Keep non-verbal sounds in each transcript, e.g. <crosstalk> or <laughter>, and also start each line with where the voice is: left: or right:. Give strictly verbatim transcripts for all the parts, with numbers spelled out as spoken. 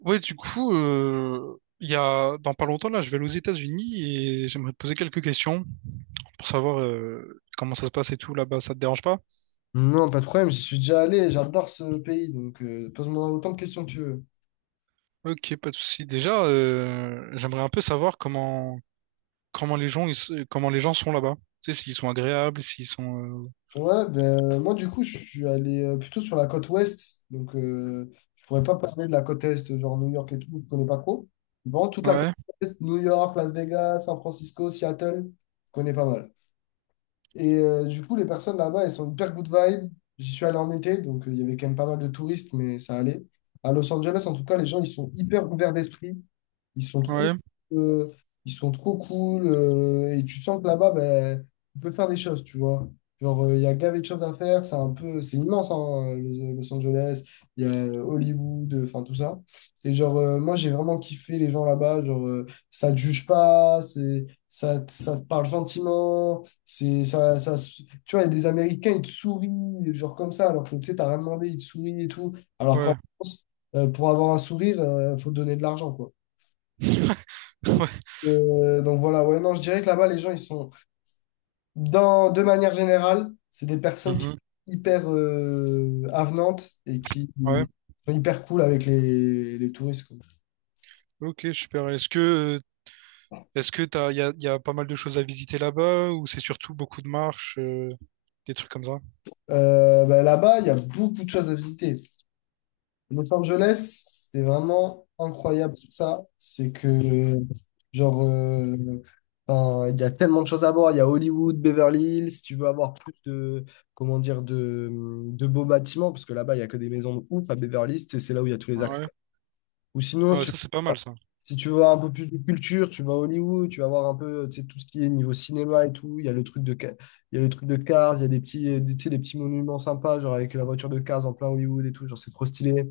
right: Ouais, du coup, euh, il y a dans pas longtemps là, je vais aller aux États-Unis et j'aimerais te poser quelques questions pour savoir euh, comment ça se passe et tout là-bas. Ça te dérange pas?
left: Non, pas de problème, j'y suis déjà allé, j'adore ce pays, donc euh, pose-moi autant de questions que tu veux.
right: Ok, pas de souci. Déjà, euh, j'aimerais un peu savoir comment comment les gens ils se- comment les gens sont là-bas. Tu sais, s'ils sont agréables, s'ils sont
left: Ouais, ben, euh, moi du coup, je suis allé euh, plutôt sur la côte ouest, donc euh, je pourrais pas parler de la côte est, genre New York et tout, je connais pas trop. Bon, toute la côte
right: euh, ouais,
left: est, New York, Las Vegas, San Francisco, Seattle, je connais pas mal. Et euh, du coup, les personnes là-bas, elles sont hyper good vibe. J'y suis allé en été, donc euh, il y avait quand même pas mal de touristes, mais ça allait. À Los Angeles, en tout cas, les gens, ils sont hyper ouverts d'esprit. Ils sont trop,
right: ouais,
left: euh, ils sont trop cool. Euh, et tu sens que là-bas, ben, on peut faire des choses, tu vois. Genre, euh, il y a gavé de choses à faire. C'est un peu, c'est immense, hein, Los Los Angeles. Il y a euh, Hollywood, euh, enfin tout ça. Et genre, euh, moi, j'ai vraiment kiffé les gens là-bas. Genre, euh, ça te juge pas, c'est, ça, ça te parle gentiment. C'est ça, ça, tu vois, il y a des Américains, ils te sourient, genre comme ça, alors que tu sais, t'as rien demandé, ils te sourient et tout. Alors qu'en
right: ouais,
left: France, euh, pour avoir un sourire, euh, faut donner de l'argent, quoi.
right: <laughs> ouais,
left: Euh, donc voilà, ouais, non, je dirais que là-bas, les gens, ils sont, dans, de manière générale, c'est des personnes qui
right: mhm,
left: sont hyper euh, avenantes et qui
right: ouais.
left: sont hyper cool avec les, les touristes, quoi.
right: Ok, super. Est-ce que euh, est-ce que t'as il y a, y a pas mal de choses à visiter là-bas ou c'est surtout beaucoup de marches, euh, des trucs comme ça?
left: Euh, bah, là-bas, il y a beaucoup de choses à visiter. Los Angeles, c'est vraiment incroyable sur ça. C'est que, genre, euh, enfin, il y a tellement de choses à voir. Il y a Hollywood, Beverly Hills. Si tu veux avoir plus de, comment dire, de, de beaux bâtiments, parce que là-bas, il y a que des maisons de ouf à Beverly Hills, et c'est là où il y a tous les
right: Ouais.
left: acteurs. Ou sinon, si
right: Ouais,
left: tu veux,
right: ça c'est pas mal ça.
left: si tu veux un peu plus de culture, tu vas à Hollywood, tu vas voir un peu, tu sais, tout ce qui est niveau cinéma et tout. Il y a le truc de, Ca- il y a le truc de Cars, il y a des petits, des, tu sais, des petits monuments sympas, genre avec la voiture de Cars en plein Hollywood et tout. Genre, c'est trop stylé.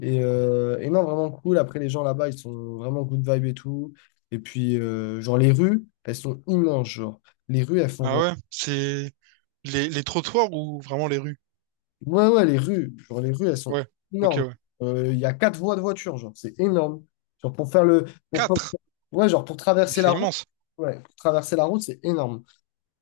left: Et, euh, et non, vraiment cool. Après, les gens là-bas, ils sont vraiment good vibe et tout. Et puis, euh, genre, les rues, elles sont immenses, genre. Les rues, elles font
right: Ah
left: genre...
right: ouais, c'est les, les trottoirs ou vraiment les rues?
left: Ouais, ouais, les rues. Genre, les rues, elles sont
right: Ouais, ok,
left: énormes.
right: ouais.
left: Euh, Il y a quatre voies de voiture, genre. C'est énorme. Genre, pour faire le... Pour... pour-
right: Quatre,
left: Ouais, genre, pour
right: mais
left: traverser la
right: c'est
left: route.
right: immense.
left: Ouais, pour traverser la route, c'est énorme.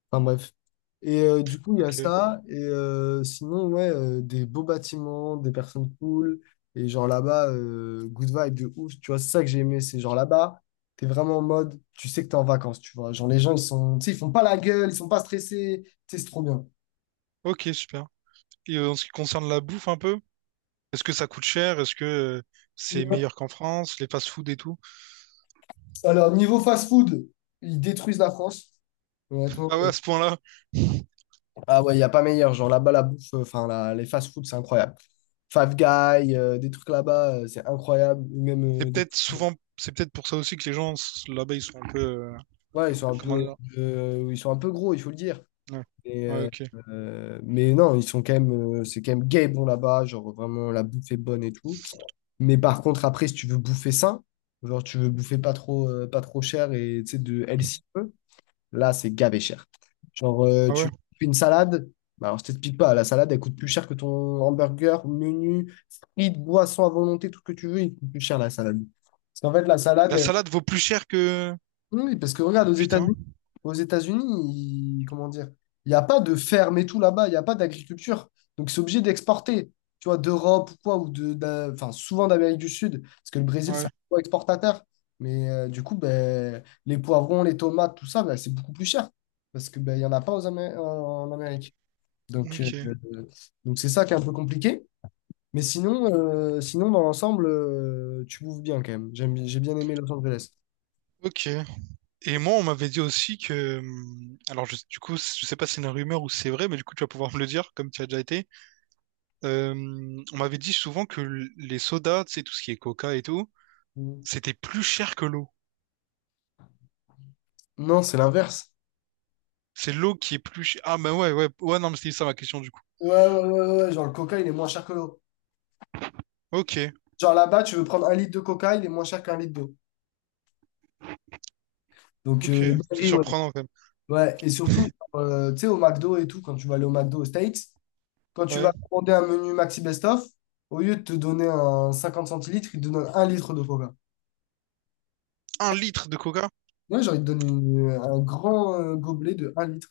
left: Enfin bref. Et euh, du coup, il y a
right: Ok,
left: ça. Et euh, sinon, ouais, euh, des beaux bâtiments, des personnes cool. Et genre là-bas, euh, good vibe de ouf. Tu vois, c'est ça que j'ai aimé. C'est genre là-bas, t'es vraiment en mode, tu sais que t'es en vacances, tu vois. Genre les gens, ils sont, tu sais, ils font pas la gueule, ils sont pas stressés. Tu sais, c'est trop bien.
right: ok, super. Et euh, en ce qui concerne la bouffe un peu, est-ce que ça coûte cher? Est-ce que euh, c'est
left: Ouais.
right: meilleur qu'en France, les fast-food et tout?
left: Alors, niveau fast-food, ils détruisent la France. Honnêtement.
right: Ah ouais,
left: euh,
right: à ce point-là,
left: Ah ouais, il n'y a pas meilleur. Genre là-bas, la bouffe, euh, enfin, la- les fast-food, c'est incroyable. Five Guys, euh, des trucs là-bas, euh, c'est incroyable. Ou Même euh,
right: c'est
left: des
right: peut-être
left: trucs.
right: souvent, c'est peut-être pour ça aussi que les gens s- là-bas ils sont un peu, euh,
left: Ouais, ils sont un
right: comment
left: peu,
right: dire?
left: euh, ils sont un peu gros, il faut le dire.
right: Ouais,
left: Mais,
right: ouais,
left: euh,
right: ok.
left: euh, mais non, ils sont quand même, euh, c'est quand même gay bon là-bas, genre vraiment la bouffe est bonne et tout. Mais par contre, après, si tu veux bouffer sain, genre tu veux bouffer pas trop, euh, pas trop cher et tu sais, de
right: Mhm.
left: healthy peu, là, c'est gavé cher. Genre, euh,
right: Ah
left: tu
right: ouais.
left: fais une salade, bah, alors je t'explique pas, la salade, elle coûte plus cher que ton hamburger, menu, frites, boissons à volonté, tout ce que tu veux, il coûte plus cher la salade. Parce qu'en fait, la salade,
right: La
left: elle
right: salade vaut plus cher que...
left: oui, oui, parce que regarde, aux
right: Putain,
left: États-Unis, aux États-Unis, ils- comment dire, il n'y a pas de ferme et tout là-bas, il n'y a pas d'agriculture. Donc, c'est obligé d'exporter, tu vois, d'Europe ou quoi, ou de, d'un- enfin, souvent d'Amérique du Sud, parce que le Brésil, c'est
right: ouais,
left: un gros exportateur. Mais euh, du coup, ben, les poivrons, les tomates, tout ça, ben, c'est beaucoup plus cher, parce que ben, il n'y en a pas aux Amé- en, en Amérique. Donc, euh,
right: ok,
left: donc c'est ça qui est un peu compliqué. Mais sinon, euh, sinon dans l'ensemble, euh, tu bouffes bien quand même. J'aime, j'ai bien aimé Los Angeles.
right: ok. Et moi, on m'avait dit aussi que, hum, alors je- du coup, je sais pas si c'est une rumeur ou si c'est vrai, mais du coup, tu vas pouvoir me le dire, comme tu as déjà été. Euh, on m'avait dit souvent que l- les sodas, tu sais, tout ce qui est coca et tout,
left: Mm.
right: c'était plus cher que l'eau.
left: Non, c'est l'inverse.
right: C'est l'eau qui est plus chère. Ah, ben ouais, ouais, ouais, non, mais c'était ça ma question du coup.
left: Ouais, ouais, ouais, ouais, ouais, genre le coca, il est moins cher que l'eau.
right: Ok,
left: Genre là-bas, tu veux prendre un litre de coca, il est moins cher qu'un litre d'eau. Donc, euh,
right: ok, c'est
left: dinguerie, ouais.
right: surprenant quand même.
left: Ouais, et surtout, euh, tu sais, au McDo et tout, quand tu vas aller au McDo aux States, quand tu
right: Ouais.
left: vas commander un menu Maxi Best Of, au lieu de te donner un cinquante centilitres, ils te donnent un litre de coca.
right: Un litre de coca?
left: Moi, genre, ils te donnent une- un grand euh, gobelet de un litre.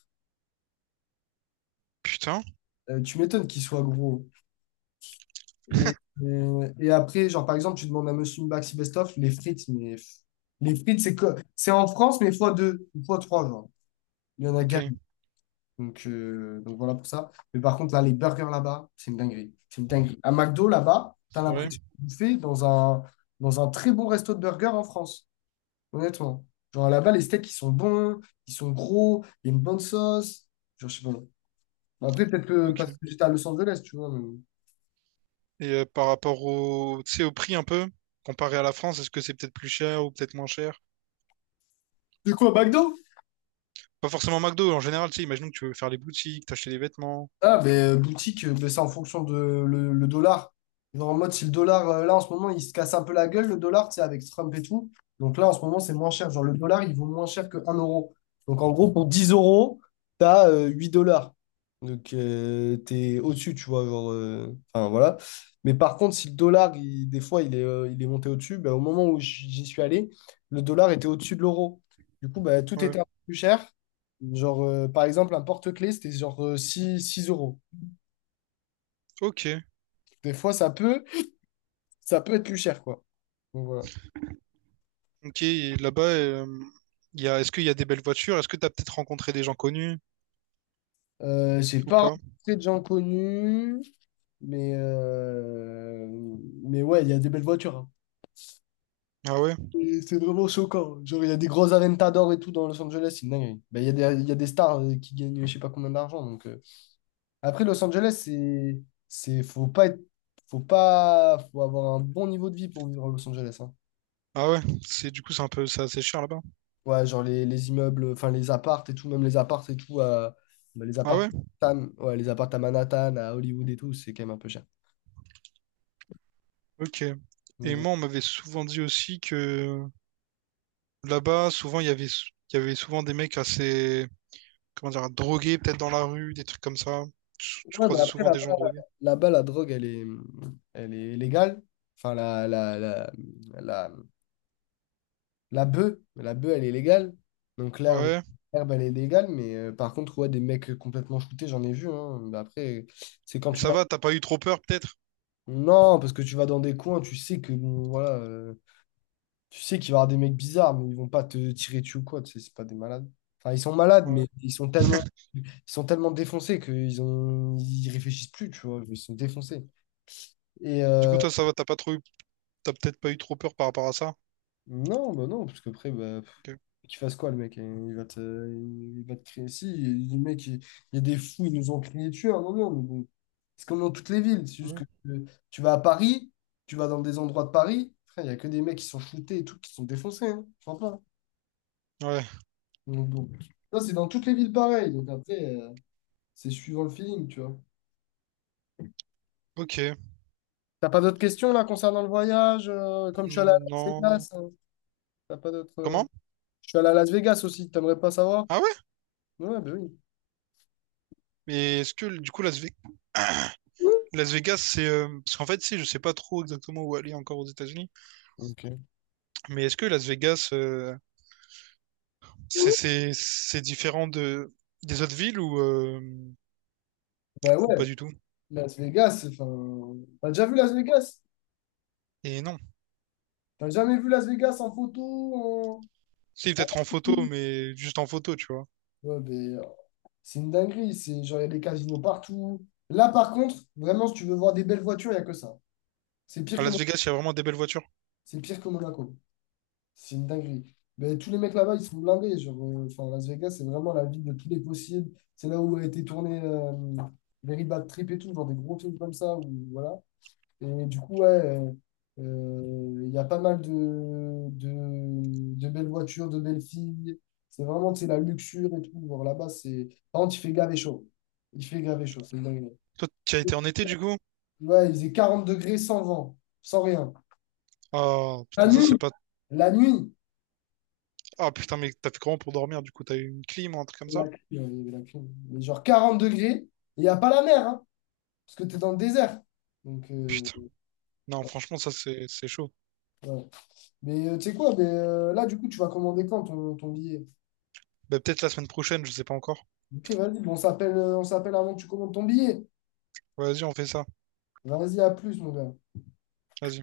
right: Putain,
left: Euh, tu m'étonnes qu'il soit gros. Et,
right: <laughs>
left: euh, et après, genre, par exemple, tu demandes à Monsieur Maxi Best Of les frites, mais pff, les frites, c'est co- c'est en France, mais fois deux, fois trois, genre. Il y en a gagne.
right: ok,
left: Donc, euh, donc voilà pour ça. Mais par contre, là, les burgers là-bas, c'est une dinguerie. C'est une dinguerie. À McDo, là-bas, t'as
right: c'est vrai,
left: l'impression de bouffer dans un, dans un très bon resto de burgers en France. Honnêtement. Genre là-bas, les steaks, ils sont bons, ils sont gros, il y a une bonne sauce. Genre, je sais pas. Bon, Après, peut-être que parce
right: ok.
left: que j'étais à Los Angeles, tu vois. Mais-
right: Et euh, par rapport au, tu sais, au prix un peu, comparé à la France, est-ce que c'est peut-être plus cher ou peut-être moins cher?
left: De quoi, McDo?
right: Pas forcément McDo, en général, tu sais, imaginons que tu veux faire les boutiques, t'acheter des vêtements.
left: Ah, ben, euh, boutique, euh, ben, c'est en fonction de le, le dollar. Genre, en mode, si le dollar, euh, là, en ce moment, il se casse un peu la gueule, le dollar, tu sais, avec Trump et tout. Donc là, en ce moment, c'est moins cher. Genre, le dollar, il vaut moins cher que un euro. Donc, en gros, pour dix euros, t'as as huit dollars. Donc, euh, t'es au-dessus, tu vois. Genre, euh, enfin, voilà. Mais par contre, si le dollar, il- des fois, il est, euh, il est monté au-dessus, ben, au moment où j'y suis allé, le dollar était au-dessus de l'euro. Du coup, ben, tout
right: Ouais.
left: était un peu plus cher. Genre, euh, par exemple, un porte-clés, c'était genre euh, six 6 euros.
right: Ok,
left: Des fois, ça peut, ça peut être plus cher, quoi. Donc, voilà.
right: ok, et là-bas, euh, il y a, est-ce qu'il y a des belles voitures? Est-ce que t'as peut-être rencontré des gens connus
left: Euh, j'ai
right: ou
left: pas
right: pas?
left: rencontré de gens connus, mais, euh, mais ouais, il y a des belles voitures, hein.
right: Ah ouais,
left: Et C'est vraiment choquant. Genre, il y a des gros Aventador et tout dans Los Angeles, c'est une dinguerie. Ben, il y a des, il y a des stars euh, qui gagnent je sais pas combien d'argent. Donc, euh. Après, Los Angeles, c'est, c'est, faut pas être, faut pas, faut avoir un bon niveau de vie pour vivre à Los Angeles, hein.
right: ah ouais, c'est du coup c'est un peu c'est assez cher là-bas.
left: Ouais, genre les, les immeubles, enfin les appartes et tout, même les appartes et tout, à, bah, les
right: Ah
left: appartes
right: ouais,
left: à Manhattan, ouais, les appartes à Manhattan, à Hollywood et tout, c'est quand même un peu cher.
right: ok. Et
left: Donc,
right: moi, on m'avait souvent dit aussi que là-bas, souvent il y avait il y avait souvent des mecs assez comment dire drogués peut-être dans la rue, des trucs comme ça. Tu, tu
left: voilà. ouais, mais
right: croisais
left: après,
right: souvent des gens
left: là-bas,
right: drogués.
left: là-bas, la drogue, elle est, elle est légale. Enfin, la, la, la, la, la bœuf, la bœuf, elle est légale. Donc,
right: Ah
left: l'herbe,
right: ouais,
left: l'herbe, elle est légale. Mais euh, par contre, ouais, des mecs complètement shootés, j'en ai vu, hein. Mais après, c'est quand
right: mais
left: tu
right: ça
left: vas.
right: va, t'as pas eu trop peur peut-être?
left: Non, parce que tu vas dans des coins, tu sais que, bon, voilà. euh, Tu sais qu'il va y avoir des mecs bizarres, mais ils vont pas te tirer dessus ou quoi, tu sais, c'est pas des malades. Enfin, ils sont malades,
right: Ouais.
left: mais ils sont tellement, ils sont tellement défoncés qu'ils ont, ils réfléchissent plus, tu vois, ils sont défoncés. Et
right: Du coup,
left: euh,
right: toi, ça va, t'as pas trop eu, t'as peut-être pas eu trop peur par rapport à ça.
left: non, bah non, parce qu'après, bah, pff,
right: Ok.
left: qu'il fasse quoi, le mec, hein? Il va te, il va te crier. Si, le mec, il, il y a des fous, ils nous ont crié dessus à un moment, mais bon. C'est comme dans toutes les villes, c'est juste
right: Ouais.
left: que euh, tu vas à Paris, tu vas dans des endroits de Paris, frère, il y a que des mecs qui sont shootés et tout, qui sont défoncés, hein, franchement.
right: Ouais.
left: Donc, bon. Ça, c'est dans toutes les villes pareilles. Donc après, euh, c'est suivant le feeling, tu vois.
right: Ok.
left: T'as pas d'autres questions là concernant le voyage? Euh, comme je suis allé à
right: Hmm,
left: Las
right: non.
left: Vegas, hein, t'as pas d'autres. euh,
right: Comment?
left: Je suis allé à Las Vegas aussi, t'aimerais pas savoir?
right: Ah ouais?
left: Ouais, ben oui.
right: Mais est-ce que du coup Las Ve-
left: Oui.
right: Las Vegas, c'est euh, parce qu'en fait, si je sais pas trop exactement où aller encore aux États-Unis,
left: Ok.
right: mais est-ce que Las Vegas, euh, c'est c'est c'est différent de des autres villes ou euh,
left: Ben
right: ou
left: ouais,
right: pas du tout?
left: Las Vegas, enfin. T'as déjà vu Las Vegas?
right: Et non.
left: T'as jamais vu Las Vegas en photo? en-
right: Si peut-être en photo, mais juste en photo, tu vois.
left: Ouais, ben, euh, c'est une dinguerie. C'est genre, il y a des casinos partout. Là, par contre, vraiment, si tu veux voir des belles voitures, il n'y a que ça. C'est pire
right: À
left: que
right: Las
left: Mon-
right: Vegas, il y a vraiment des belles voitures.
left: c'est pire que Monaco. C'est une dinguerie. Mais tous les mecs là-bas, ils sont blindés. Genre, euh, enfin, Las Vegas, c'est vraiment la ville de tous les possibles. C'est là où a été tourné euh, Very Bad Trip et tout, genre des gros films comme ça. Où, voilà. Et du coup, ouais, euh, euh, il y a pas mal de, de, de belles voitures, de belles filles. C'est vraiment, tu sais, la luxure et tout. Genre, là-bas, c'est... Par contre, il fait grave et chaud. Il fait grave et chaud, c'est une dinguerie.
right: Toi, tu as été en été du coup?
left: Ouais, il faisait quarante degrés sans vent, sans rien.
right: Ah
left: La
right: putain, ça c'est
left: nuit,
right: pas.
left: la nuit.
right: Ah putain, mais t'as fait comment pour dormir? Du coup, t'as eu une clim ou un truc comme ça?
left: La clim, ouais, il y avait la clim. Mais genre quarante degrés, et il n'y a pas la mer, hein, parce que tu es dans le désert. Donc, euh,
right: Putain. Non, franchement, ça c'est c'est chaud.
left: ouais. Mais euh, tu sais quoi, mais, euh, là, du coup, tu vas commander quand ton, ton billet?
right: Bah, peut-être la semaine prochaine, je sais pas encore.
left: Ok, vas-y, bon, on s'appelle euh, on s'appelle avant que tu commandes ton billet.
right: Vas-y, on fait ça.
left: Vas-y, à plus, mon gars.
right: Vas-y.